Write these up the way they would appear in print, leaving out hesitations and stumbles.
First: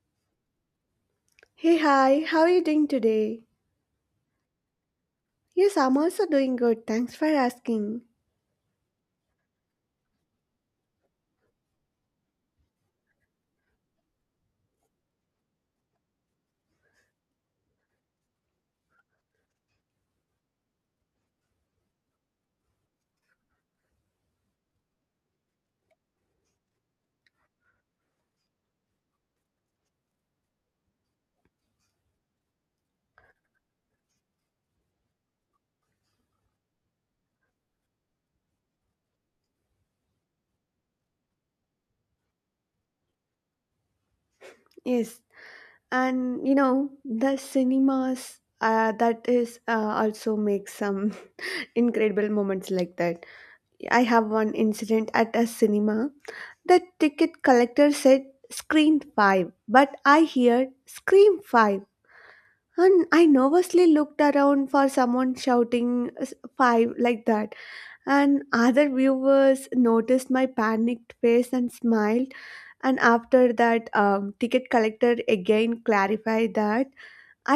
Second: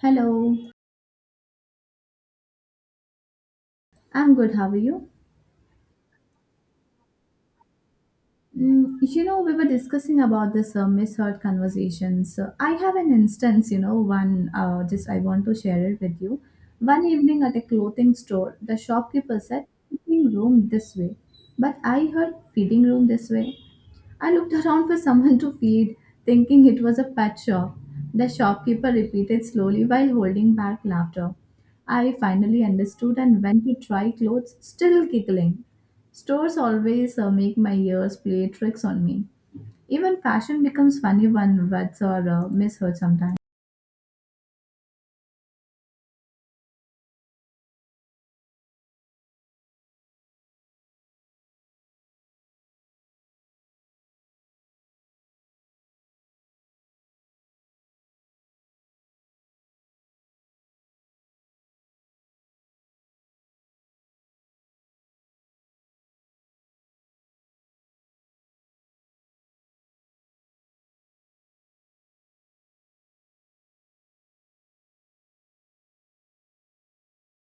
Hello, Hey, hi, how are you doing today? I'm good. How are you? Yes, I'm also doing good. Thanks for asking. We were discussing about this misheard conversations. So I have an instance, one just I want to share it with you. One evening at a clothing store, the shopkeeper said, "Fitting room this way," but I heard fitting room this way. I looked around for someone to feed, thinking it was a pet shop. The shopkeeper repeated slowly while holding back laughter. I finally understood and went to try clothes, still giggling. Stores always make my ears play tricks on me. Even fashion becomes funny when words are misheard sometimes. Yes, and you know, the cinemas that is also make some incredible moments like that. I have one incident at a cinema. The ticket collector said screen 5, but I heard scream 5. And I nervously looked around for someone shouting 5 like that. And other viewers noticed my panicked face and smiled. And after that, ticket collector again clarified that.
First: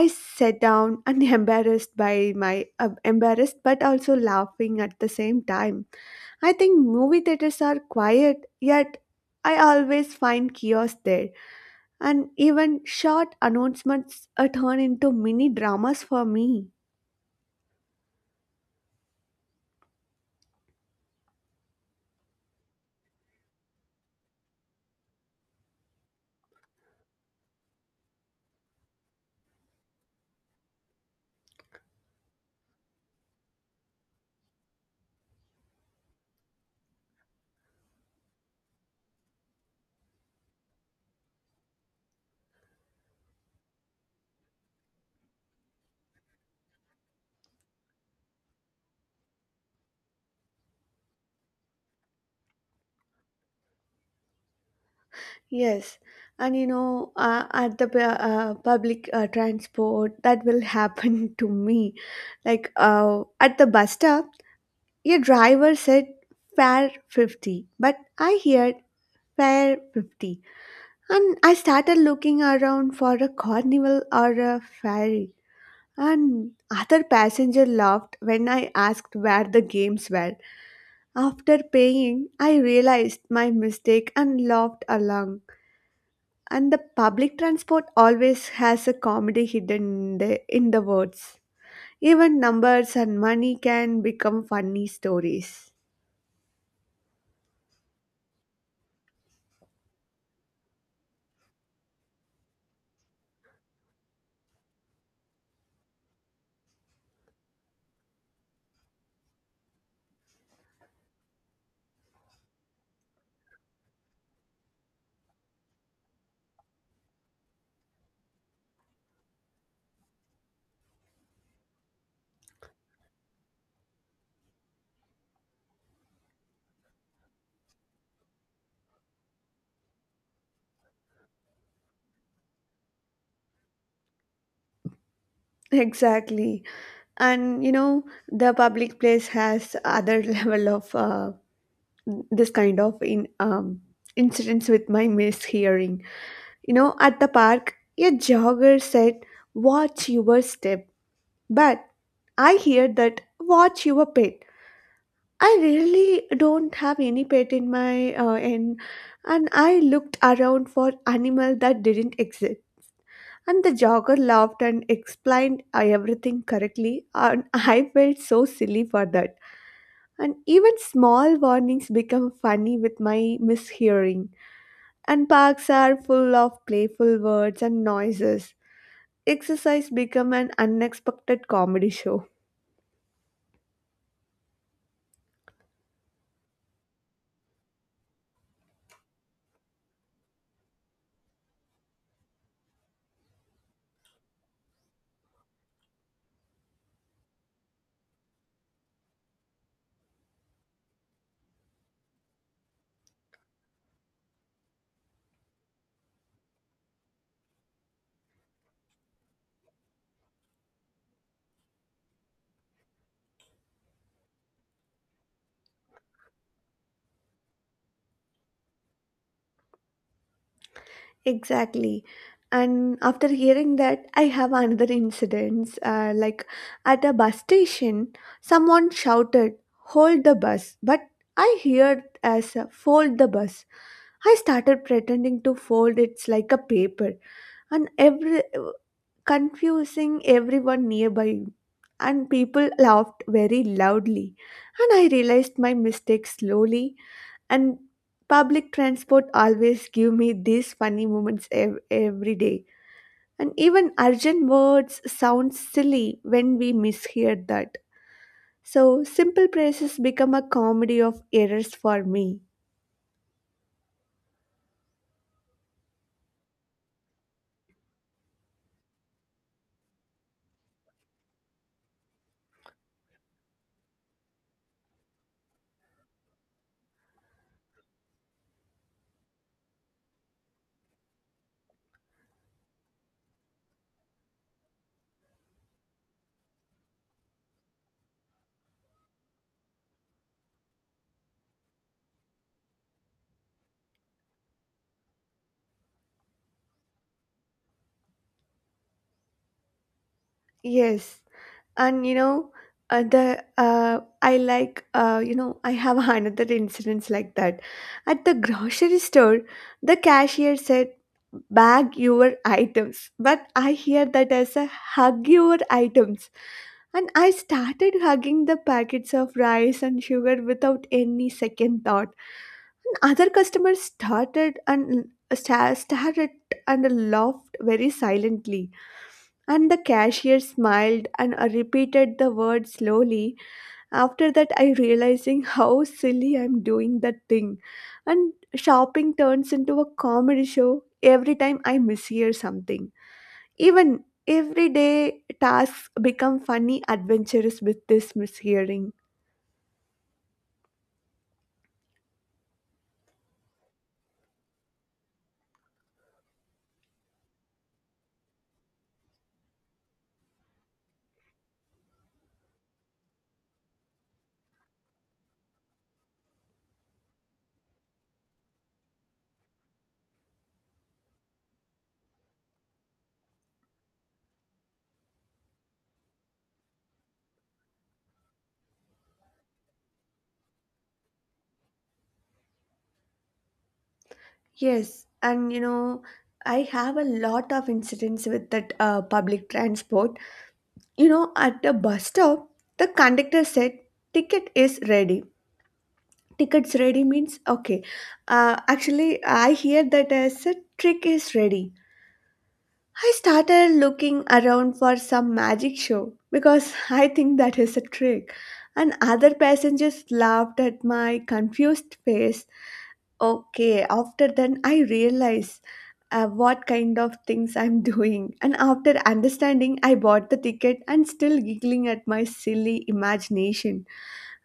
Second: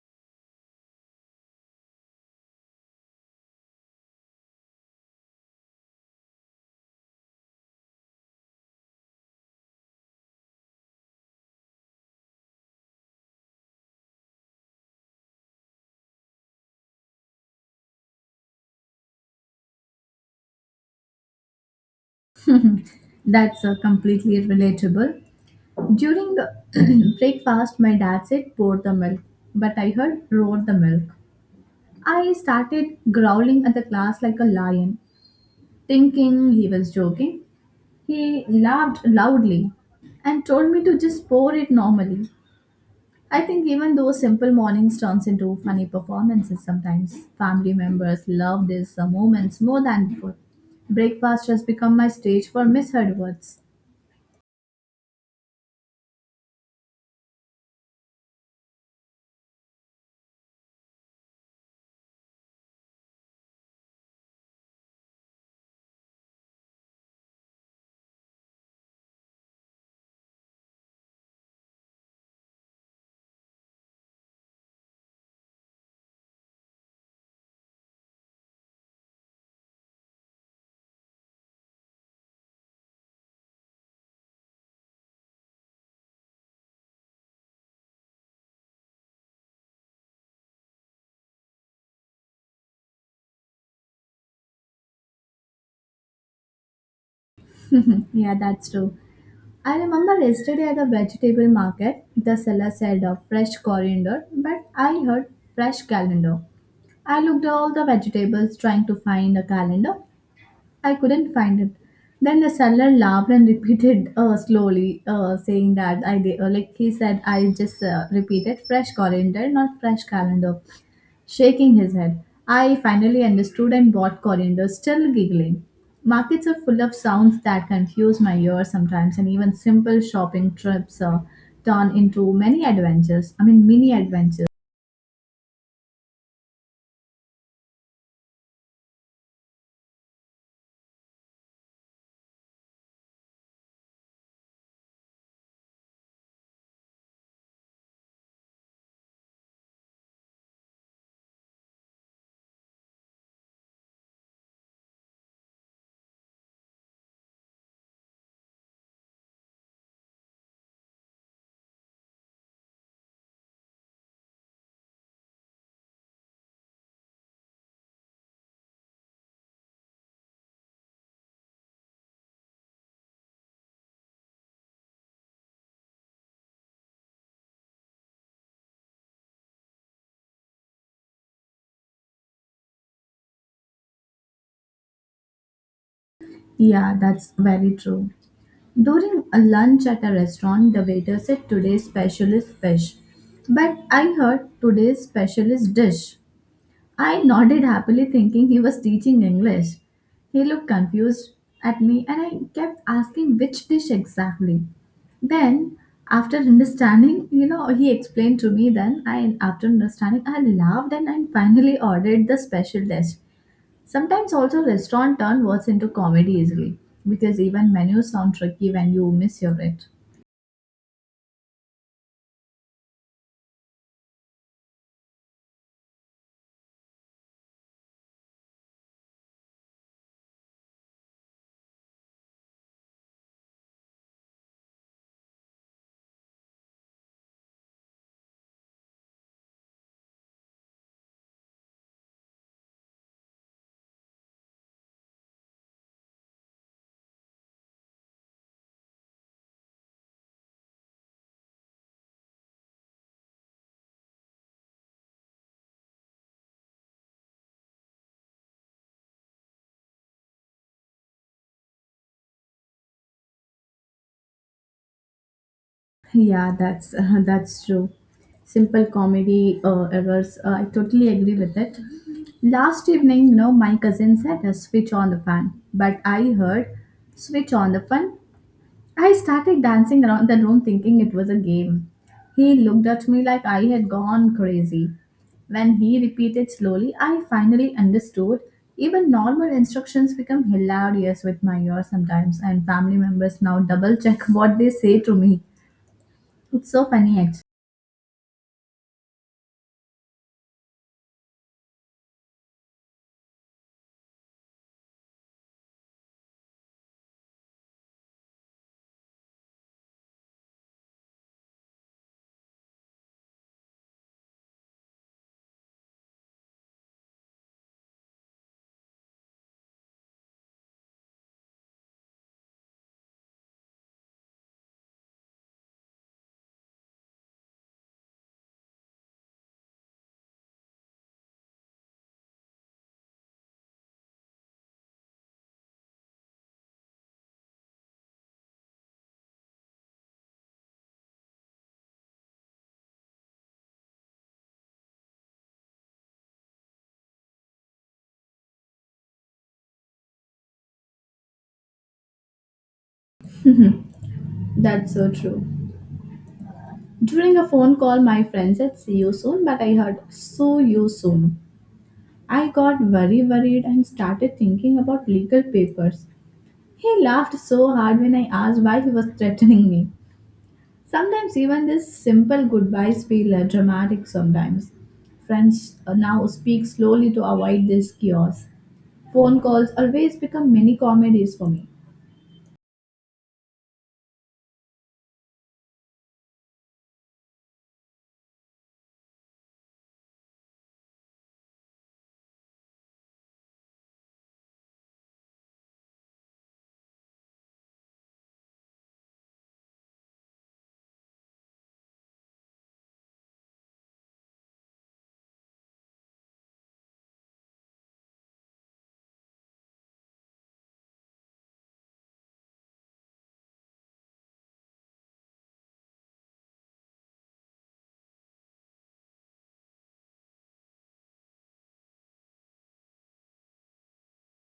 I sat down and embarrassed by my embarrassed but also laughing at the same time. I think movie theaters are quiet, yet I always find chaos there. And even short announcements turn into mini dramas for me. That's completely relatable. During the breakfast, my dad said pour the milk, but I heard roar the milk. I started growling at the class like a lion, thinking he was joking. He laughed loudly and told me to just pour it normally. I think even those simple mornings turns into funny performances sometimes. Family members love these moments more than before. Breakfast has become my stage for misheard words. Yes, and you know, at the public transport, that will happen to me. Like at the bus stop, your driver said fare 50, but I heard fare 50. And I started looking around for a carnival or a ferry. And other passenger laughed when I asked where the games were. After paying, I realized my mistake and laughed along, and the public transport always has a comedy hidden in the words. Even numbers and money can become funny stories. Yeah, that's true. I remember yesterday at the vegetable market, the seller said a fresh coriander, but I heard fresh calendar. I looked at all the vegetables trying to find a calendar. I couldn't find it. Then the seller laughed and repeated slowly, saying that I did, like he said, I just repeated fresh coriander, not fresh calendar. Shaking his head, I finally understood and bought coriander, still giggling. Markets are full of sounds that confuse my ears sometimes, and even simple shopping trips turn into many adventures. I mean, mini adventures. Exactly. And you know, the public place has other level of this kind of in incidents with my mishearing. You know, at the park, a jogger said, "Watch your step," but I hear that "Watch your pet." I really don't have any pet in my end, and I looked around for animal that didn't exist. And the jogger laughed and explained everything correctly, and I felt so silly for that. And even small warnings become funny with my mishearing. And parks are full of playful words and noises. Exercise become an unexpected comedy show. Yeah, that's very true. During a lunch at a restaurant, the waiter said today's special is fish, but I heard today's special is dish. I nodded happily, thinking he was teaching English. He looked confused at me, and I kept asking which dish exactly. Then, after understanding, he explained to me. Then, I, after understanding, I laughed and I finally ordered the special dish. Sometimes, also, restaurant turn words into comedy easily because even menus sound tricky when you mishear it. Exactly. And after hearing that, I have another incident. Like at a bus station, someone shouted, "Hold the bus." But I heard as a, "Fold the bus." I started pretending to fold it like a paper. And every confusing everyone nearby. And people laughed very loudly. And I realized my mistake slowly. And public transport always give me these funny moments every day. And even urgent words sound silly when we mishear that. So simple praises become a comedy of errors for me. Yeah, that's that's true. Simple comedy errors. I totally agree with it. Last evening, my cousin said, "Switch on the fan," but I heard, "Switch on the fan." I started dancing around the room, thinking it was a game. He looked at me like I had gone crazy. When he repeated slowly, I finally understood. Even normal instructions become hilarious with my ear sometimes, and family members now double check what they say to me. It's so funny actually. Yes, and you know the I like you know I have another incidents like that at the grocery store. The cashier said, "Bag your items," but I hear that as a, "Hug your items." And I started hugging the packets of rice and sugar without any second thought. And other customers started and stared at and laughed very silently. And the cashier smiled and I repeated the word slowly. After that, I realizing how silly I'm doing that thing. And shopping turns into a comedy show every time I mishear something. Even everyday tasks become funny adventures with this mishearing. That's so true. During a phone call, my friend said, "See you soon," but I heard, "So you soon." I got very worried and started thinking about legal papers. He laughed so hard when I asked why he was threatening me. Sometimes, even these simple goodbyes feel dramatic sometimes. Friends now speak slowly to avoid this chaos. Phone calls always become mini comedies for me. Yes, and you know, I have a lot of incidents with that public transport. You know, at the bus stop, the conductor said, "Ticket is ready." Tickets ready means okay. Actually, I hear that as a, "Trick is ready." I started looking around for some magic show because I think that is a trick. And other passengers laughed at my confused face. Okay, after then I realized what kind of things I'm doing. And after understanding, I bought the ticket and still giggling at my silly imagination.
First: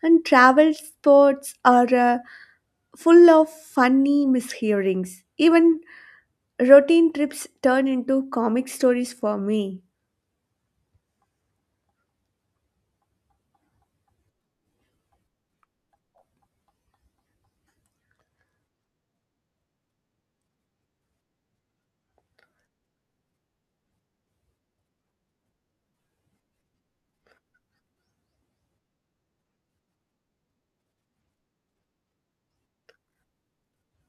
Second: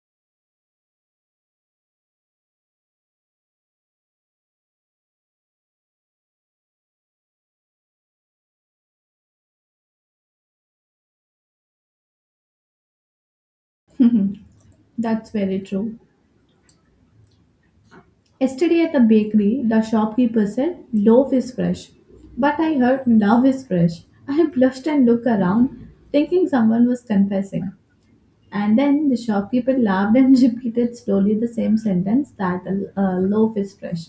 And travel sports are full of funny mishearings. Even routine trips turn into comic stories for me. That's very true. Yesterday at the bakery, the shopkeeper said, "Loaf is fresh." But I heard, "Love is fresh." I blushed and looked around, thinking someone was confessing. And then the shopkeeper laughed and repeated slowly the same sentence, that "a loaf is fresh."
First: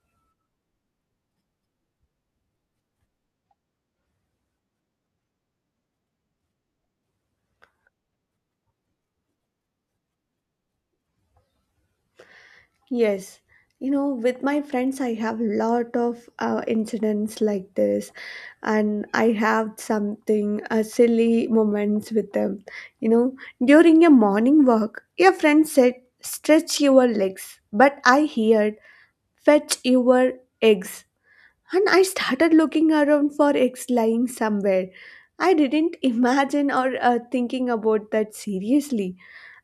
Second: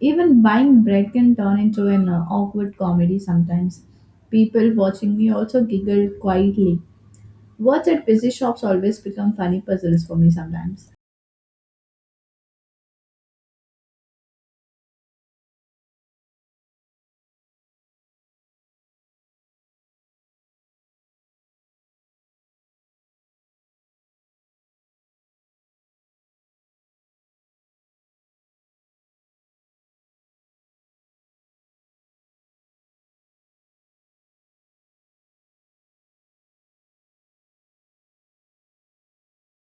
Even buying bread can turn into an awkward comedy sometimes. People watching me also giggled quietly. Words at busy shops always become funny puzzles for me sometimes. Yes, you know, with my friends, I have lot of incidents like this, and I have something silly moments with them. You know, during a morning walk, a friend said, "Stretch your legs," but I heard, "Fetch your eggs." And I started looking around for eggs lying somewhere. I didn't imagine or thinking about that seriously.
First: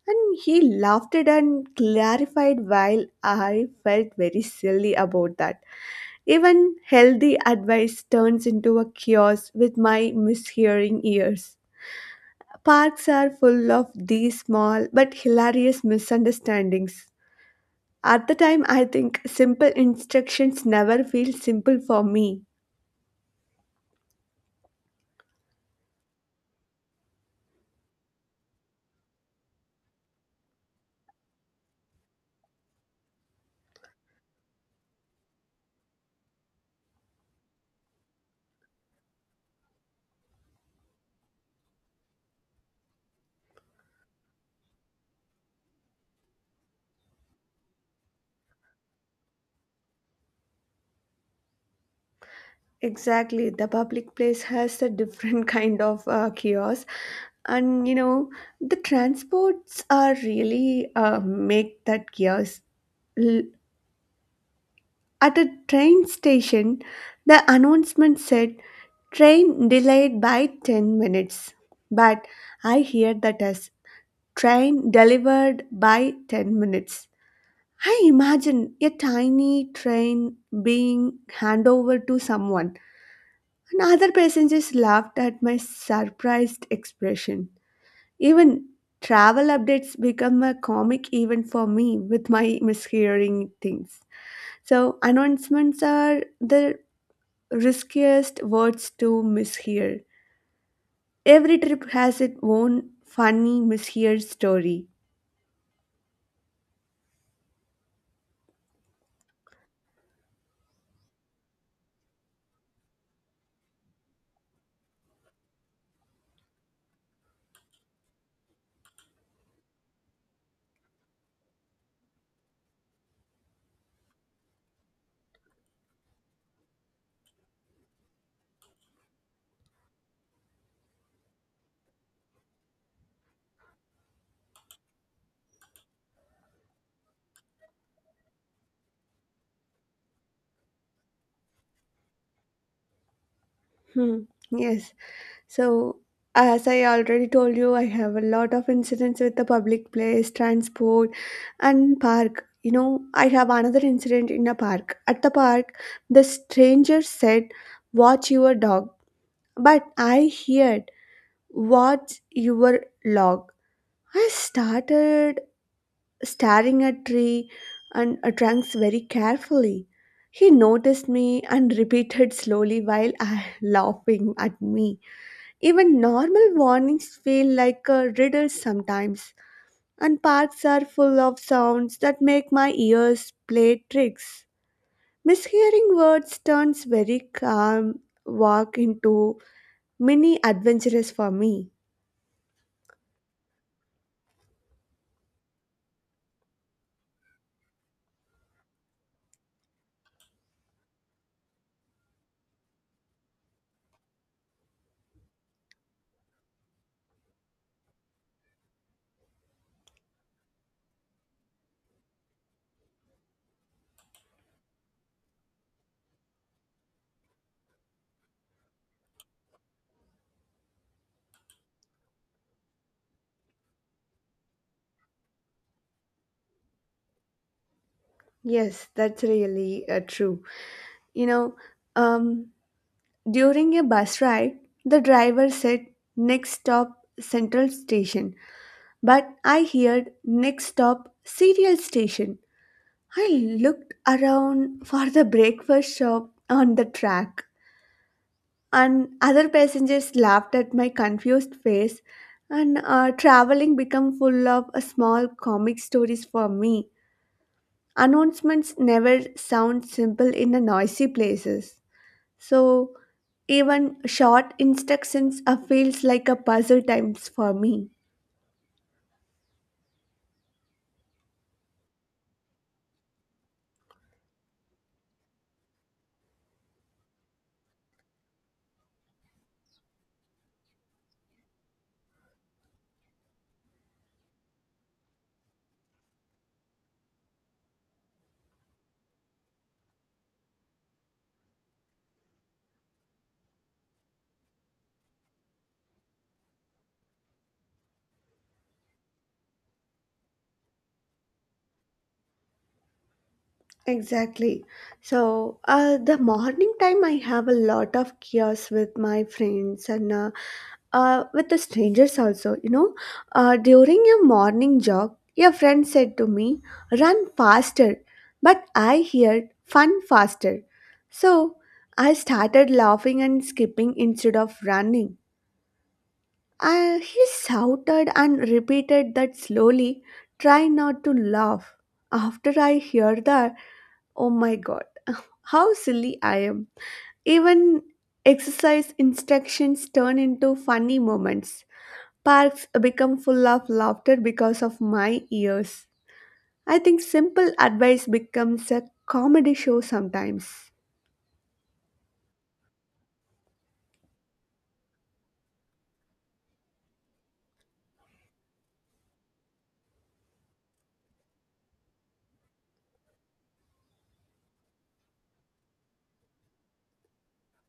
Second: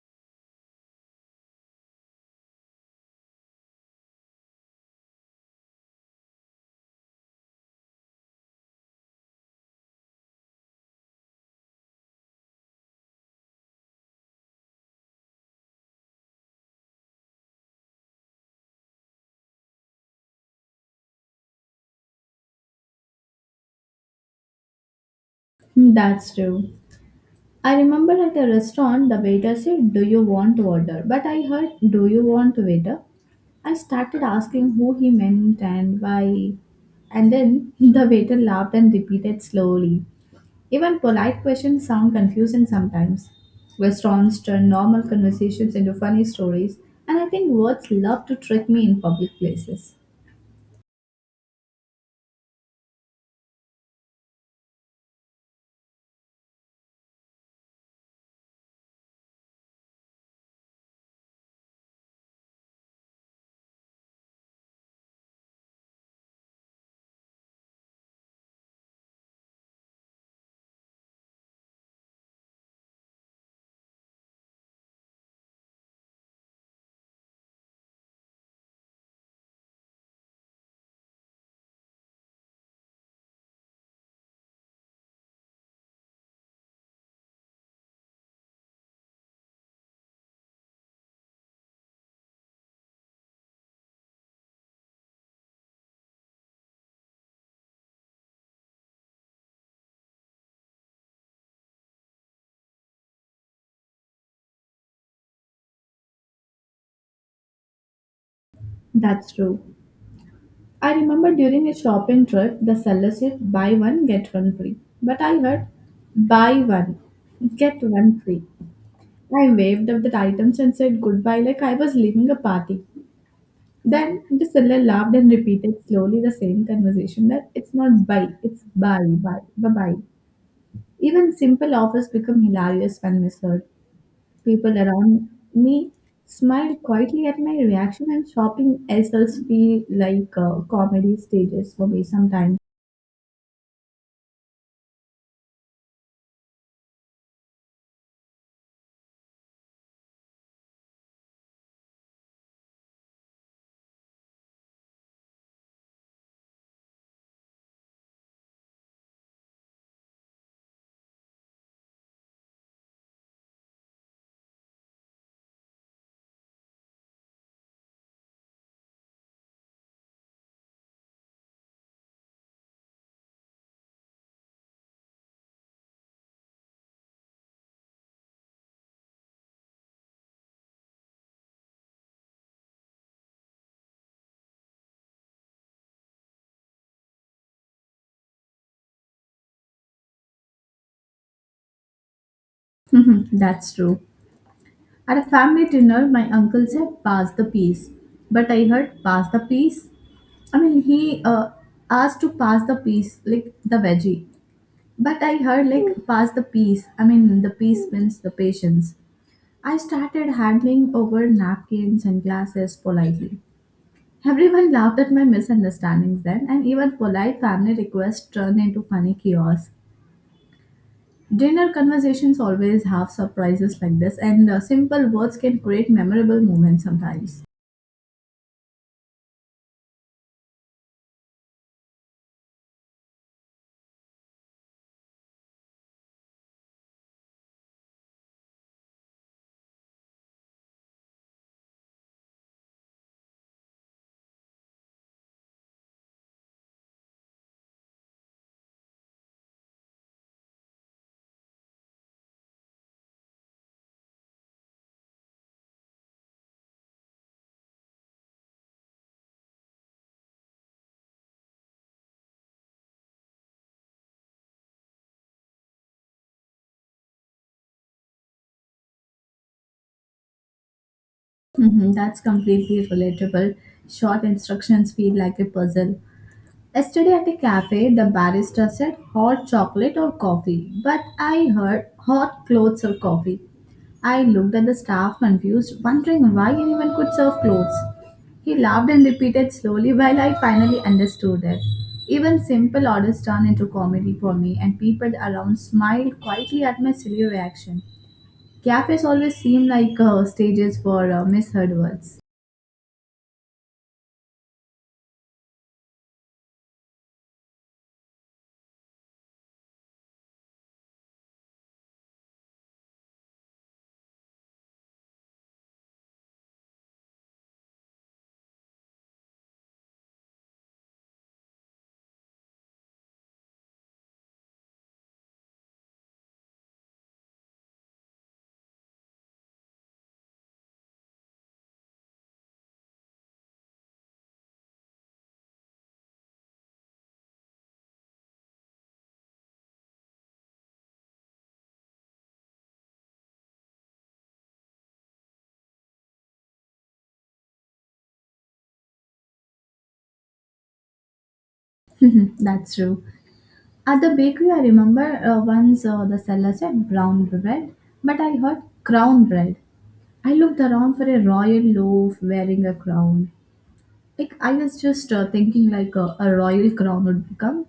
And he laughed it and clarified while I felt very silly about that. Even healthy advice turns into a chaos with my mishearing ears. Parks are full of these small but hilarious misunderstandings. At the time, I think simple instructions never feel simple for me. Hmm. That's true. I remember at a restaurant, the waiter said, "Do you want water?" But I heard, "Do you want waiter?" I started asking who he meant and why. And then the waiter laughed and repeated slowly. Even polite questions sound confusing sometimes. Restaurants turn normal conversations into funny stories, and I think words love to trick me in public places. Exactly, the public place has a different kind of chaos, and you know the transports are really make that chaos. L- At a train station, the announcement said, "Train delayed by 10 minutes," but I hear that as, "Train delivered by 10 minutes." I imagine a tiny train being handed over to someone, and other passengers laughed at my surprised expression. Even travel updates become a comic event for me with my mishearing things. So, announcements are the riskiest words to mishear. Every trip has its own funny mishear story. That's true. I remember during a shopping trip, the seller said, "Buy one get one free." But I heard, "Buy one get one free." I waved up the items and said goodbye like I was leaving a party. Then the seller laughed and repeated slowly the same conversation, that it's not buy, it's buy, buy, bye bye. Even simple offers become hilarious when misheard. People around me smiled quietly at my reaction, and shopping ourselves feel like comedy stages for me sometimes. Hmm. Yes. So, as I already told you, I have a lot of incidents with the public place, transport, and park. You know, I have another incident in a park. At the park, the stranger said, "Watch your dog." But I heard, "Watch your log." I started staring at tree and at trunks very carefully. He noticed me and repeated slowly while laughing at me. Even normal warnings feel like a riddle sometimes, and parks are full of sounds that make my ears play tricks. Mishearing words turns very calm walk into mini adventurous for me. That's true. At a family dinner, my uncle said, "Pass the peas." But I heard, "Pass the peas." I mean, he asked to pass the peas, like the veggie. But I heard, like, pass the peas. I mean, the peas means the patience. I started handing over napkins and glasses politely. Everyone laughed at my misunderstandings then, and even polite family requests turned into funny chaos. Dinner conversations always have surprises like this, and simple words can create memorable moments sometimes. Yes, that's really true. You know, um, during a bus ride, the driver said, "Next stop Central Station," but I heard, "Next stop Serial Station." I looked around for the breakfast shop on the track, and other passengers laughed at my confused face. And traveling became full of small comic stories for me. Announcements never sound simple in the noisy places, so even short instructions feels like a puzzle times for me. Hmm, that's completely relatable. Short instructions feel like a puzzle. Yesterday at a cafe, the barista said, "Hot chocolate or coffee?" But I heard, "Hot clothes or coffee?" I looked at the staff confused, wondering why anyone could serve clothes. He laughed and repeated slowly while I finally understood it. Even simple orders turned into comedy for me, and people around smiled quietly at my silly reaction. Cafes always seem like stages for misheard words. Exactly. So, the morning time, I have a lot of chaos with my friends and with the strangers also. You know, during a morning jog, your friend said to me, "Run faster," but I heard "fun faster," so I started laughing and skipping instead of running. He shouted and repeated that slowly. Try not to laugh. After I hear that, oh my god. How silly I am. Even exercise instructions turn into funny moments. Parks become full of laughter because of my ears. I think simple advice becomes a comedy show sometimes. That's true. At the bakery, I remember once the seller said brown bread, but I heard crown bread. I looked around for a royal loaf wearing a crown. Like I was just thinking like a royal crown would become.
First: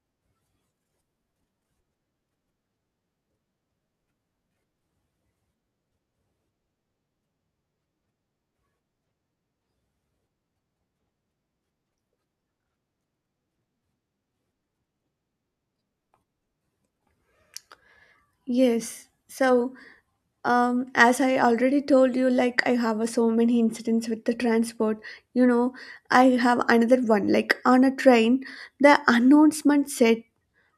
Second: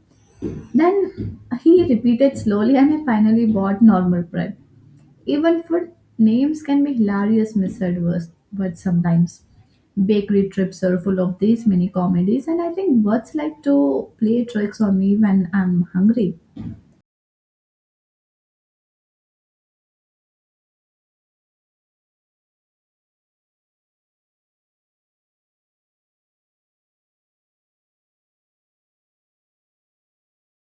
Then he repeated slowly and I finally bought normal bread. Even food names can be hilarious misheard words sometimes. Bakery trips are full of these mini comedies, and I think birds like to play tricks on me when I'm hungry. Yes. So, as I already told you, like I have so many incidents with the transport. You know, I have another one. Like on a train, the announcement said,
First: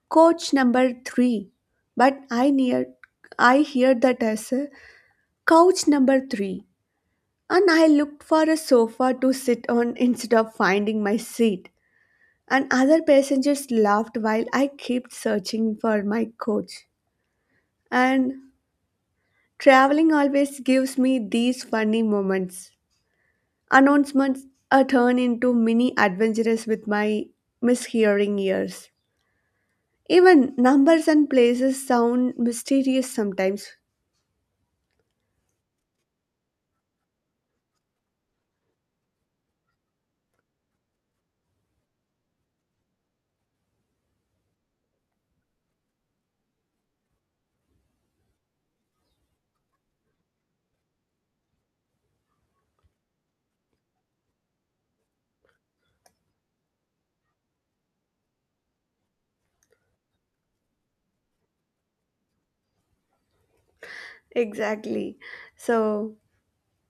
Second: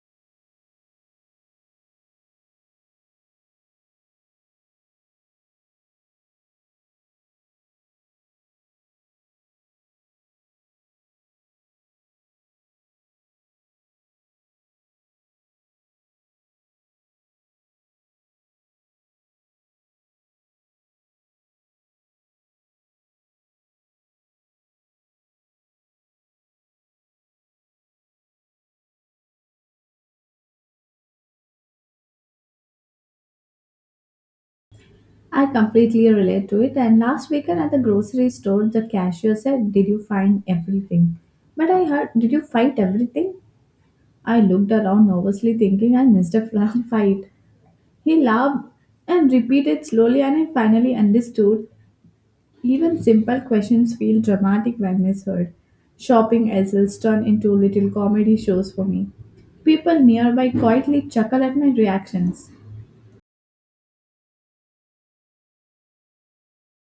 "Coach number three." But I hear that as a, "Couch number three." And I looked for a sofa to sit on instead of finding my seat. And other passengers laughed while I kept searching for my coach. And traveling always gives me these funny moments. Announcements are turned into mini adventures with my mishearing ears. Even numbers and places sound mysterious sometimes. I completely relate to it. And last weekend at the grocery store, the cashier said, "Did you find everything?" But I heard, "Did you fight everything?" I looked around nervously, thinking I missed a flag fight. He laughed and repeated slowly, and I finally understood. Even simple questions feel dramatic when misheard. Shopping essels turn into little comedy shows for me. People nearby quietly chuckle at my reactions. Exactly. So,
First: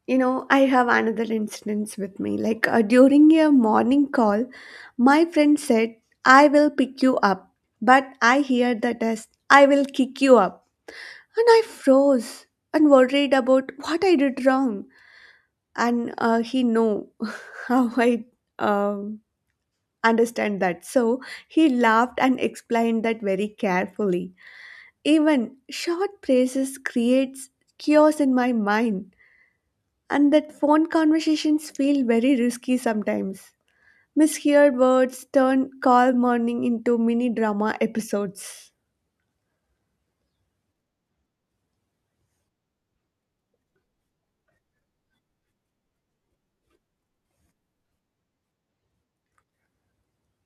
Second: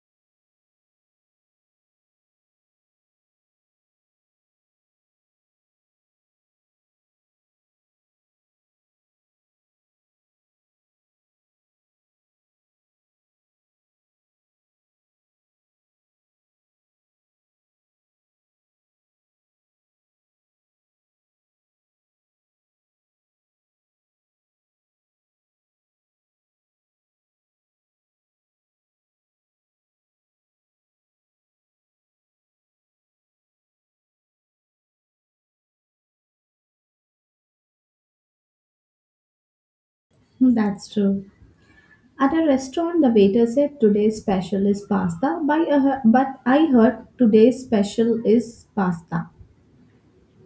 you know, I have another instance with me. Like during a morning call, my friend said, "I will pick you up." But I heard the test, "I will kick you up." And I froze and worried about what I did wrong. And he know how I um, understand that. So he laughed and explained that very carefully. Even short praises creates chaos in my mind, and that phone conversations feel very risky sometimes. Misheard words turn call morning into mini drama episodes. Hmm. That's true. At a restaurant, the waiter said today's special is pasta, but I heard today's special is pasta.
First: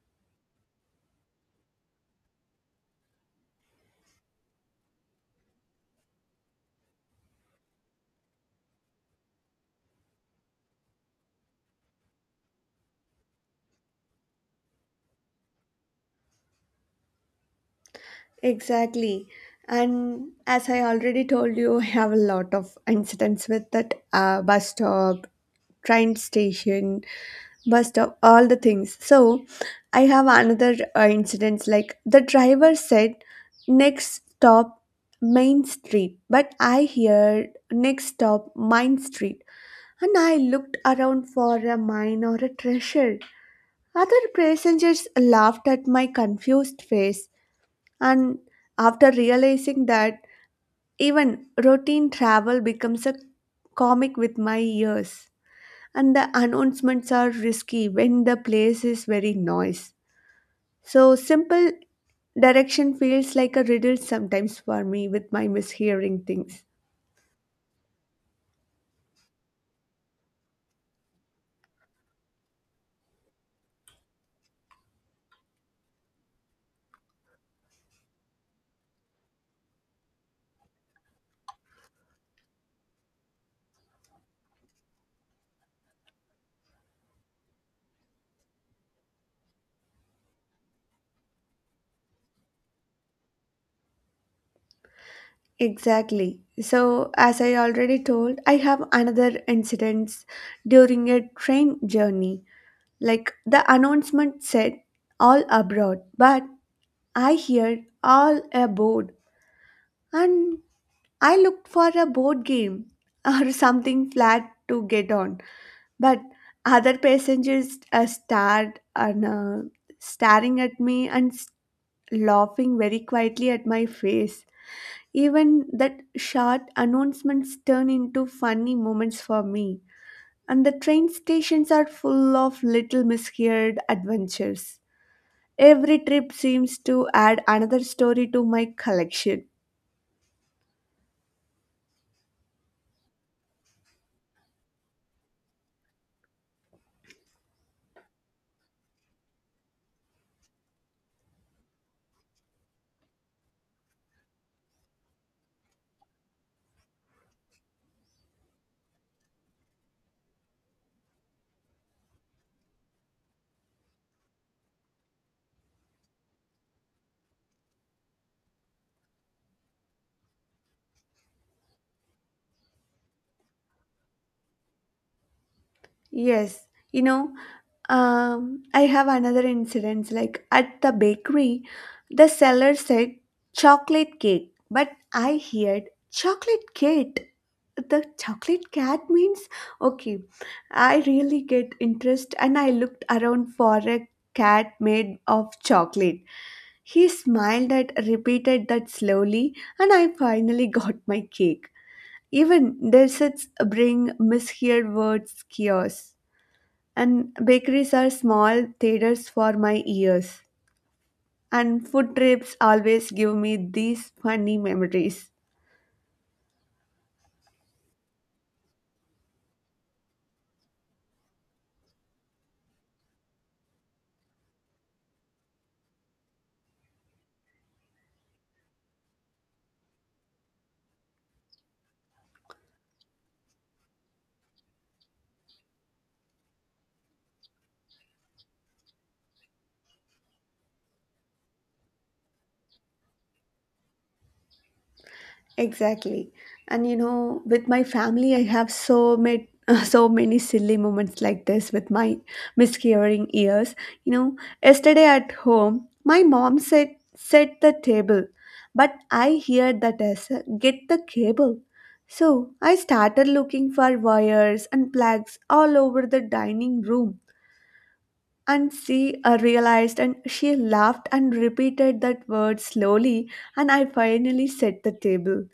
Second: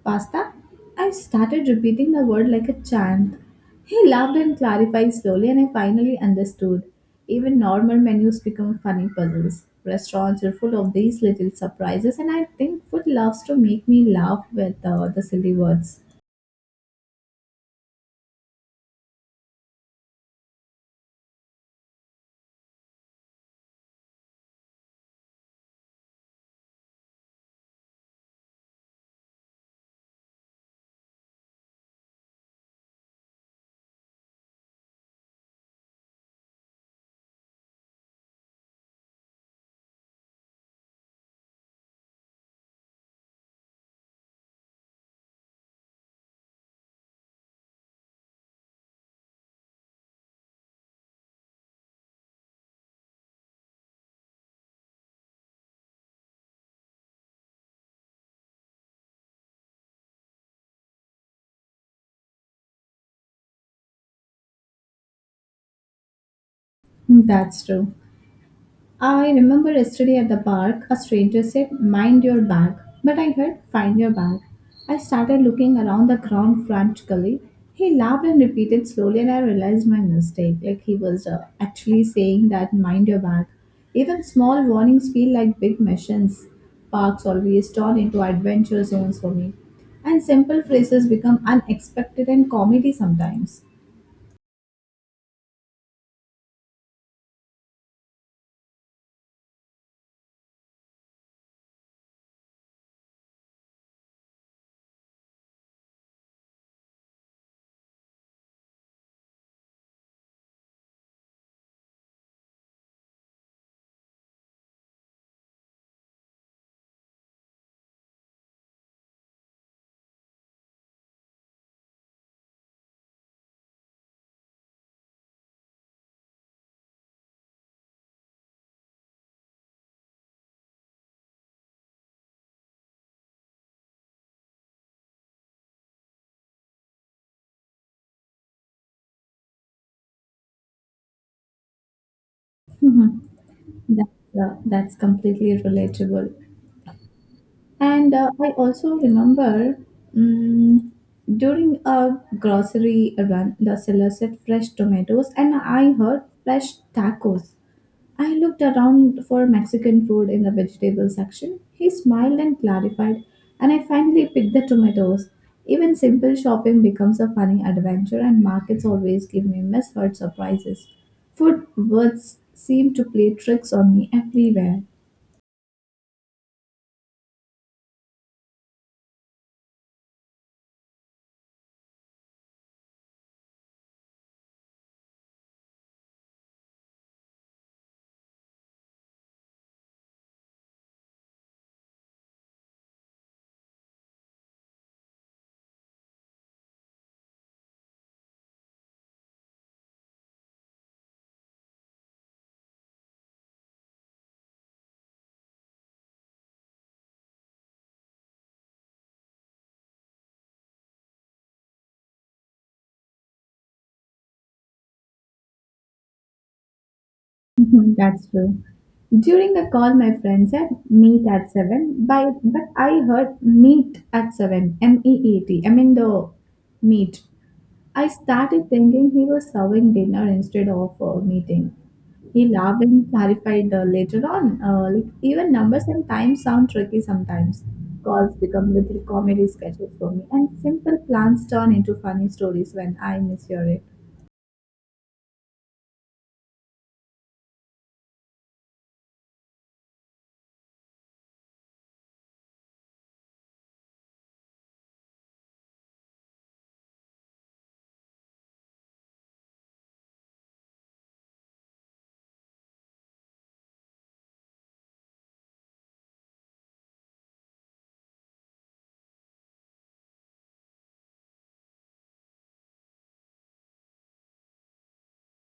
Pasta? I started repeating the word like a chant. He laughed and clarified slowly, and I finally understood. Even normal menus become funny puzzles. Restaurants are full of these little surprises, and I think food loves to make me laugh with the silly words. Exactly. And as I already told you, I have a lot of incidents with that bus stop, train station, bus stop, all the things. So I have another incidents like the driver said, "Next stop, Main Street." But I heard, "Next stop, Mine Street." And I looked around for a mine or a treasure. Other passengers laughed at my confused face, and after realizing that, even routine travel becomes a comic with my ears, and the announcements are risky when the place is very noise. So simple direction feels like a riddle sometimes for me with my mishearing things. Hmm. That's true. I remember yesterday at the park, a stranger said, "Mind your bag." But I heard, "Find your bag." I started looking around the ground frantically. He laughed and repeated slowly, and I realized my mistake. Like he was actually saying that, "Mind your bag." Even small warnings feel like big missions. Parks always turn into adventure zones for me. And simple phrases become unexpected and comedy sometimes. Exactly. So, as I already told, I have another incident during a train journey. Like the announcement said, "All abroad," but I heard "all aboard," and I looked for a board game or something flat to get on. But other passengers stared and staring at me and laughing very quietly at my face. Even that short announcements turn into funny moments for me. And the train stations are full of little misheard adventures. Every trip seems to add another story to my collection. That's completely relatable. And I also remember mm during a grocery run, the seller said fresh tomatoes, and I heard fresh tacos. I looked around for Mexican food in the vegetable section. He smiled and clarified, and I finally picked the tomatoes. Even simple shopping becomes a funny adventure, and markets always give me misheard surprises. Food words seem to play tricks on me everywhere. Yes, you know, I have another incident. Like at the bakery, the seller said chocolate cake, but I heard chocolate cake. The chocolate cat means okay, I really get interest and I looked around for a cat made of chocolate. He smiled at repeated that slowly and I finally got my cake. Even desserts bring misheard words kiosks, and bakeries are small theaters for my ears, and food trips always give me these funny memories. Mhm. That's true. During the call, my friend said meet at 7, but I heard meet at 7, meet, I mean the meet. I started thinking he was serving dinner instead of a meeting. He laughed and clarified later on. Like even numbers and times sound tricky sometimes. Calls become little comedy sketches for me, and simple plans turn into funny stories when I mishear it. Exactly. And with my family, I have so many so many silly moments like this with my miscarrying ears. You know, yesterday at home, my mom said set the table, but I heard that as a, get the cable. So I started looking for wires and plugs all over the dining room. And she realized and she laughed and repeated that word slowly, and I finally set the table.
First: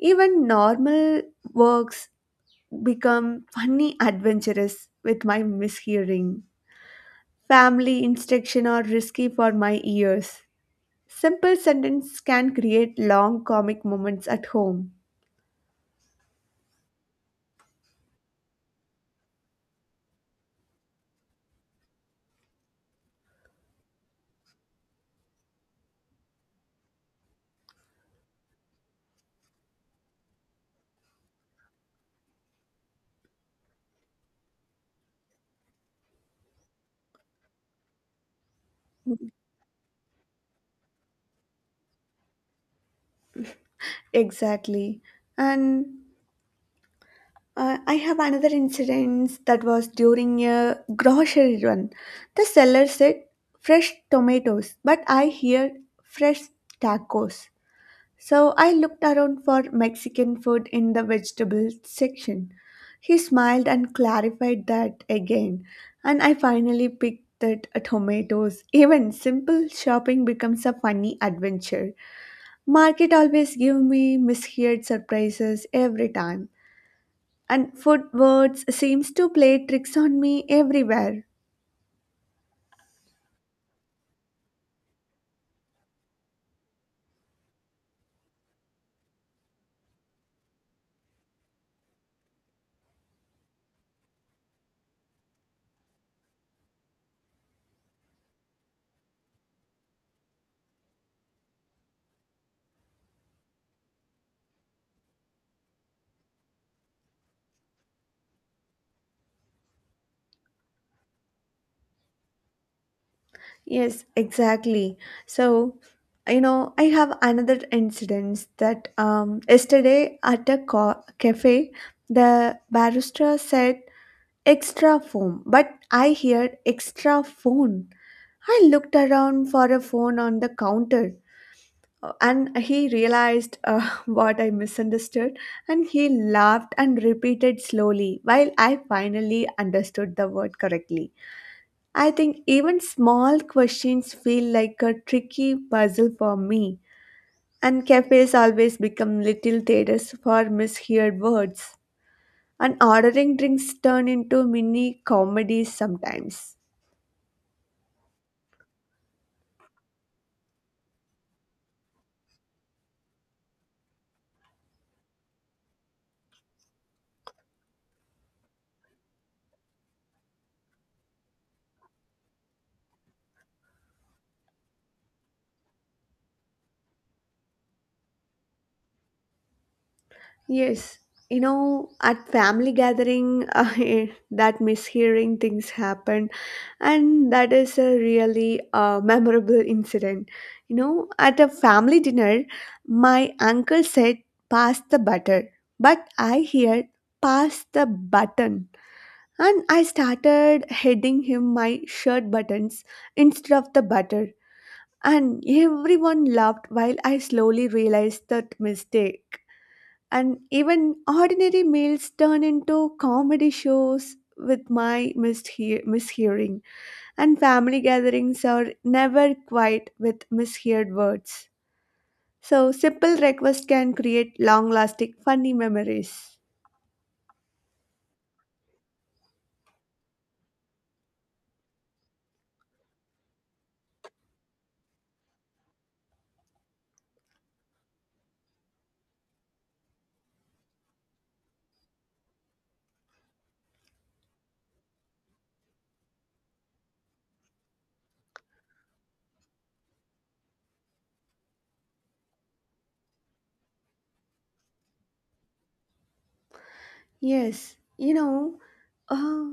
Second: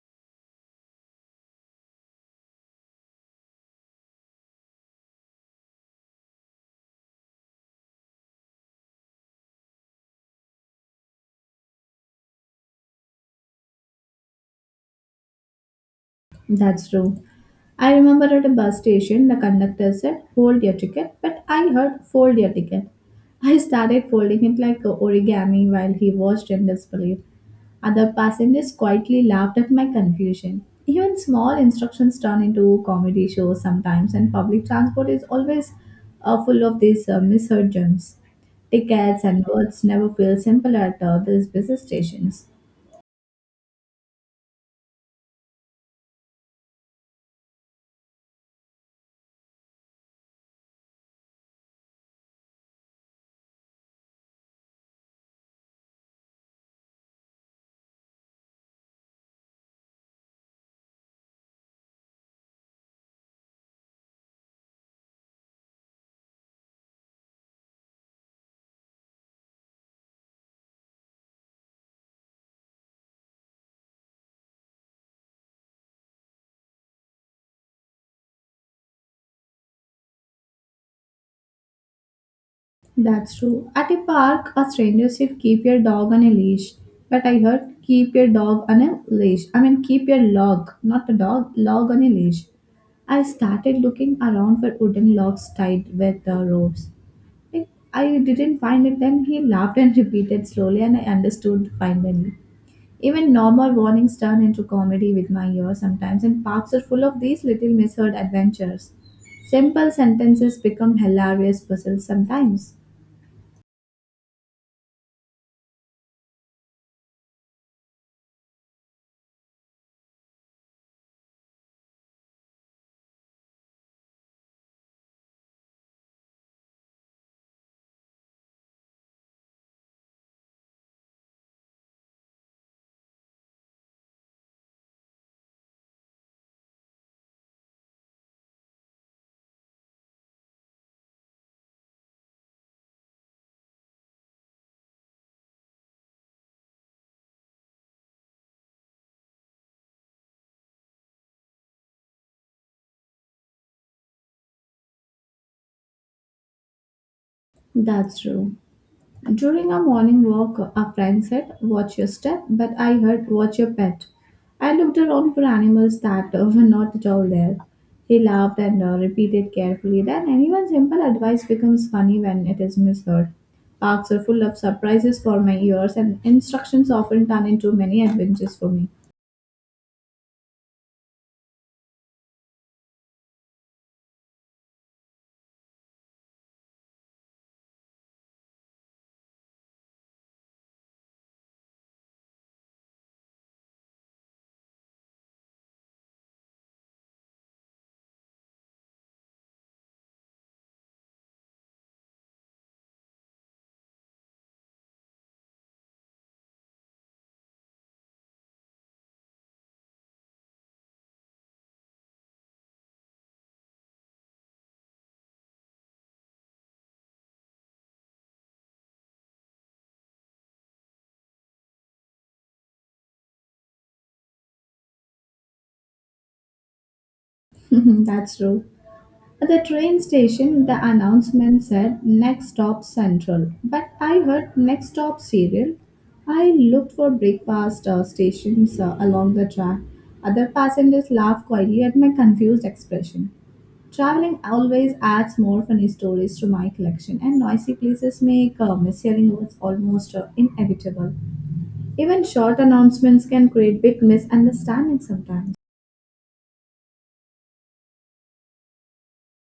Even normal works become funny adventurous with my mishearing. Family instruction are risky for my ears. Simple sentence can create long comic moments at home. That's true. I remember at a bus station, the conductor said, "Fold your ticket," but I heard, "Fold your ticket." I started folding it like a origami while he watched in disbelief. Other passengers quietly laughed at my confusion. Even small instructions turn into comedy shows sometimes, and public transport is always full of these misheard gems. Tickets and words never feel simple at these busy stations. Exactly. And I have another incident that was during a grocery run. The seller said fresh tomatoes, but I hear fresh tacos. So I looked around for Mexican food in the vegetable section. He smiled and clarified that again, and I finally picked that tomatoes. Even simple shopping becomes a funny adventure. Market always give me misheard surprises every time, and food words seems to play tricks on me everywhere. That's true. At a park, a stranger said, "Keep your dog on a leash." But I heard, "Keep your dog on a leash." I mean, keep your log, not the dog, log on a leash. I started looking around for wooden logs tied with ropes. Like, I didn't find it, then he laughed and repeated slowly, and I understood finally. Even normal warnings turn into comedy with my ears sometimes, and parks are full of these little misheard adventures. Simple sentences become hilarious puzzles sometimes. Yes, exactly. So, I have another incident that yesterday at a cafe, the barista said extra foam, but I heard extra phone. I looked around for a phone on the counter and he realized what I misunderstood and he laughed and repeated slowly while I finally understood the word correctly. I think even small questions feel like a tricky puzzle for me, and cafes always become little theaters for misheard words, and ordering drinks turn into mini comedies sometimes. That's true. During a morning walk, a friend said, "Watch your step," but I heard, "Watch your pet." I looked around for animals that were not at all there. He laughed and repeated carefully that anyone's simple advice becomes funny when it is misheard. Parks are full of surprises for my ears, and instructions often turn into many adventures for me. Yes, at family gathering, that mishearing things happen and that is a really memorable incident. You know, at a family dinner my uncle said pass the butter, but I heard pass the button, and I started heading him my shirt buttons instead of the butter, and everyone laughed while I slowly realized that mistake. And even ordinary meals turn into comedy shows with my mishearing, and family gatherings are never quiet with misheard words. So, simple requests can create long lasting funny memories. That's true. At the train station, the announcement said next stop Central, but I heard next stop Serial. I looked for breakfast stations along the track. Other passengers laughed quietly at my confused expression. Traveling always adds more funny stories to my collection, and noisy places make mishearing words almost inevitable. Even short announcements can create big misunderstandings sometimes. Yes, uh,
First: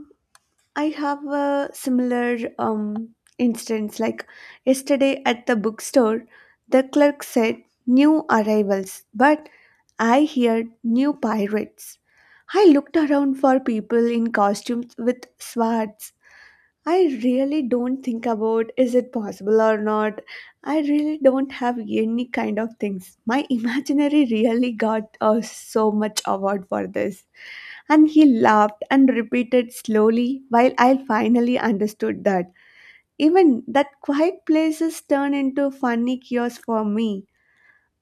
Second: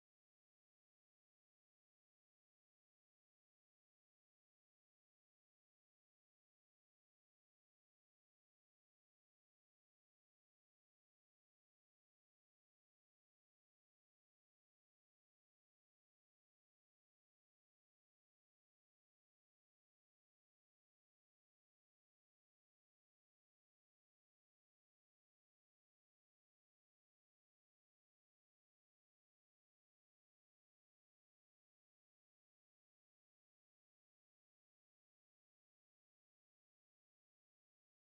I have a similar instance. Like yesterday at the bookstore, the clerk said new arrivals, but I heard new pirates. I looked around for people in costumes with swords. I really don't think about is it possible or not. I really don't have any kind of things. My imaginary really got so much award for this. And he laughed and repeated slowly while I finally understood that. Even that quiet places turn into funny kiosks for me.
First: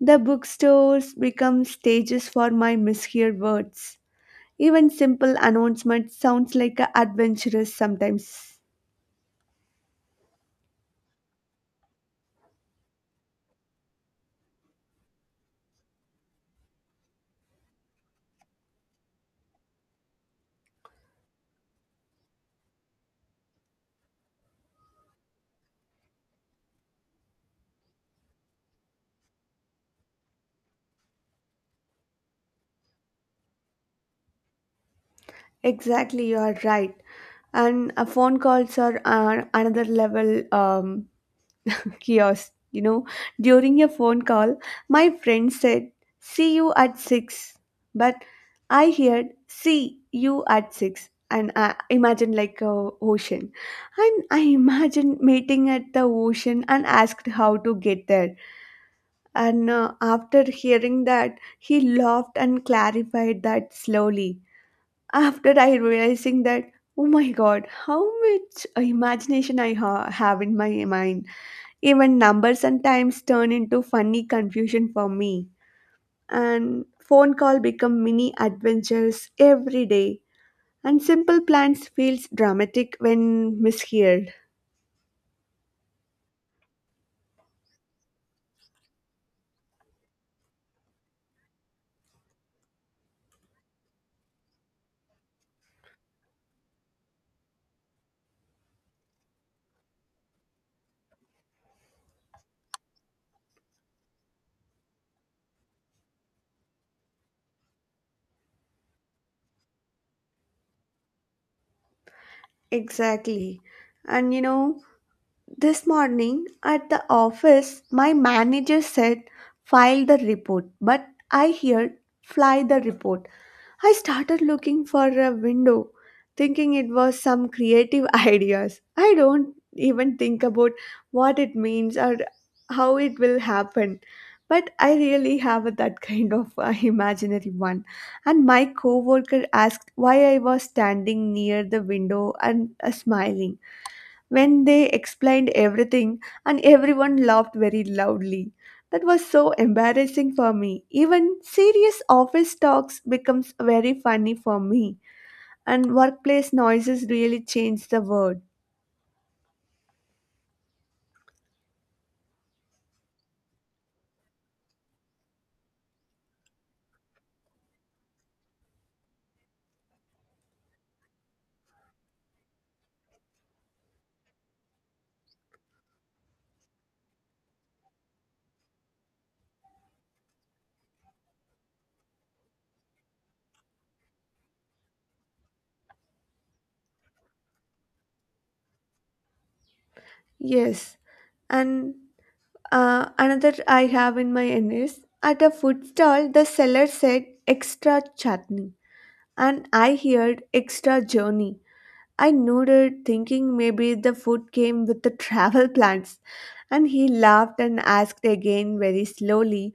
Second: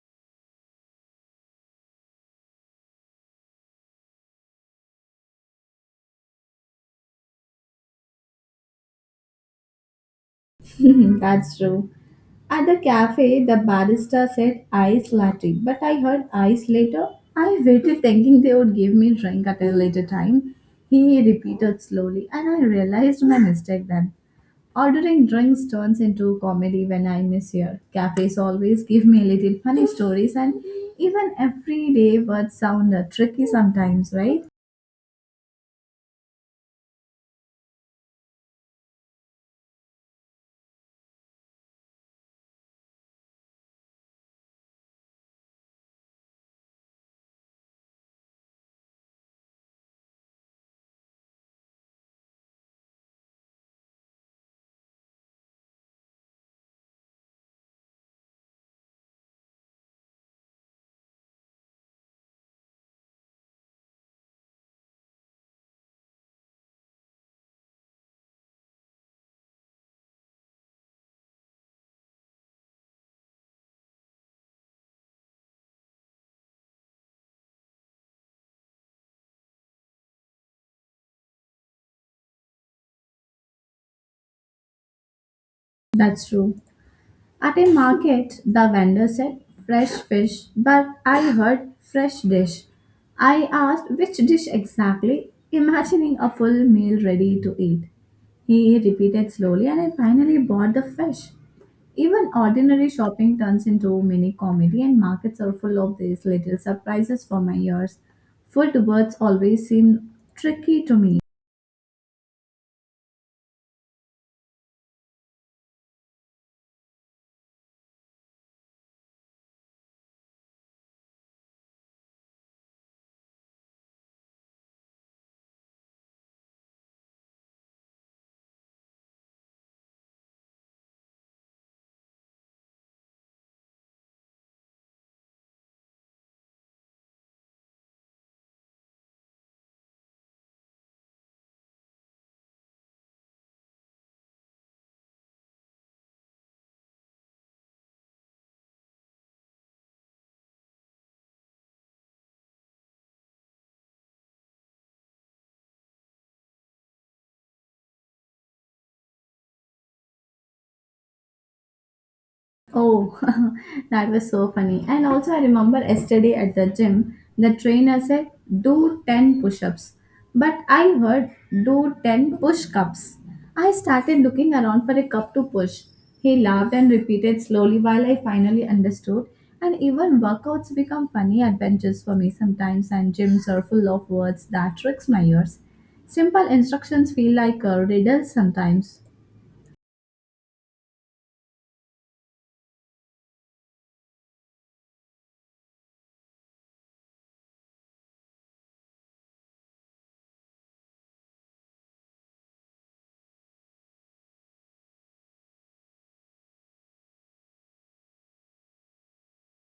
The bookstores become stages for my misheard words. Even simple announcement sounds like a adventurous sometimes. That's true. At the cafe, the barista said ice latte, but I heard ice later. I waited thinking they would give me drink at a later time. He repeated slowly, and I realized my mistake then. Ordering drinks turns into comedy when I miss here. Cafes always give me little funny stories, and even everyday words sound tricky sometimes, right? Exactly, you are right. And phone calls are another level kiosk. You know, during a phone call my friend said, "See you at six," but I heard, "See you at 6," and I imagined like a ocean, and I imagined meeting at the ocean and asked how to get there. And after hearing that he laughed and clarified that slowly. After I realizing that, oh my god, how much imagination I have in my mind. Even numbers sometimes turn into funny confusion for me. And phone call become mini adventures every day. And simple plans feels dramatic when misheard. That's true. At a market, the vendor said fresh fish, but I heard fresh dish. I asked which dish exactly, imagining a full meal ready to eat. He repeated slowly, and I finally bought the fish. Even ordinary shopping turns into mini comedy, and markets are full of these little surprises for my ears. Food words always seem tricky to me. Exactly. And this morning at the office, my manager said, file the report. But I heard, fly the report. I started looking for a window, thinking it was some creative ideas. I don't even think about what it means or how it will happen. But I really have that kind of imaginary one. And my coworker asked why I was standing near the window and smiling when they explained everything, and everyone laughed very loudly. That was so embarrassing for me. Even serious office talks becomes very funny for me, and workplace noises really change the word. Oh, that was so funny. And also, I remember yesterday at the gym, the trainer said, "Do 10 push ups." But I heard, "Do 10 push cups." I started looking around for a cup to push. He laughed and repeated slowly while I finally understood. And even workouts become funny adventures for me sometimes, and gyms are full of words that tricks my ears. Simple instructions feel like riddles sometimes. Yes. And another I have in my end. At a food stall the seller said extra chutney, and I heard extra journey. I nodded thinking maybe the food came with the travel plans. And he laughed and asked again very slowly,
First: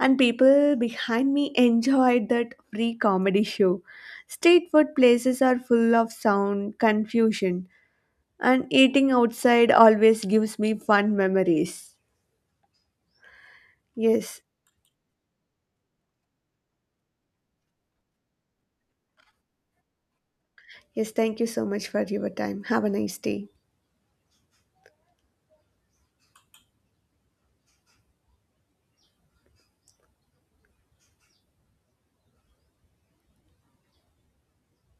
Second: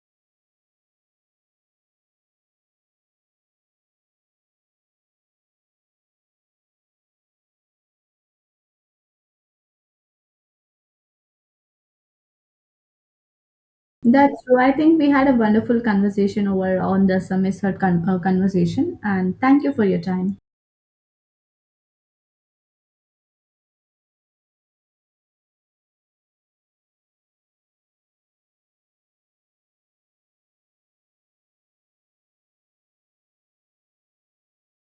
and people behind me enjoyed that free comedy show. Street food places are full of sound, confusion, and eating outside always gives me fun memories. Yes, That's true. I think we had a wonderful conversation over on the Summit Circle conversation, and thank you for your time. yes, thank you so much for your time. Have a nice day.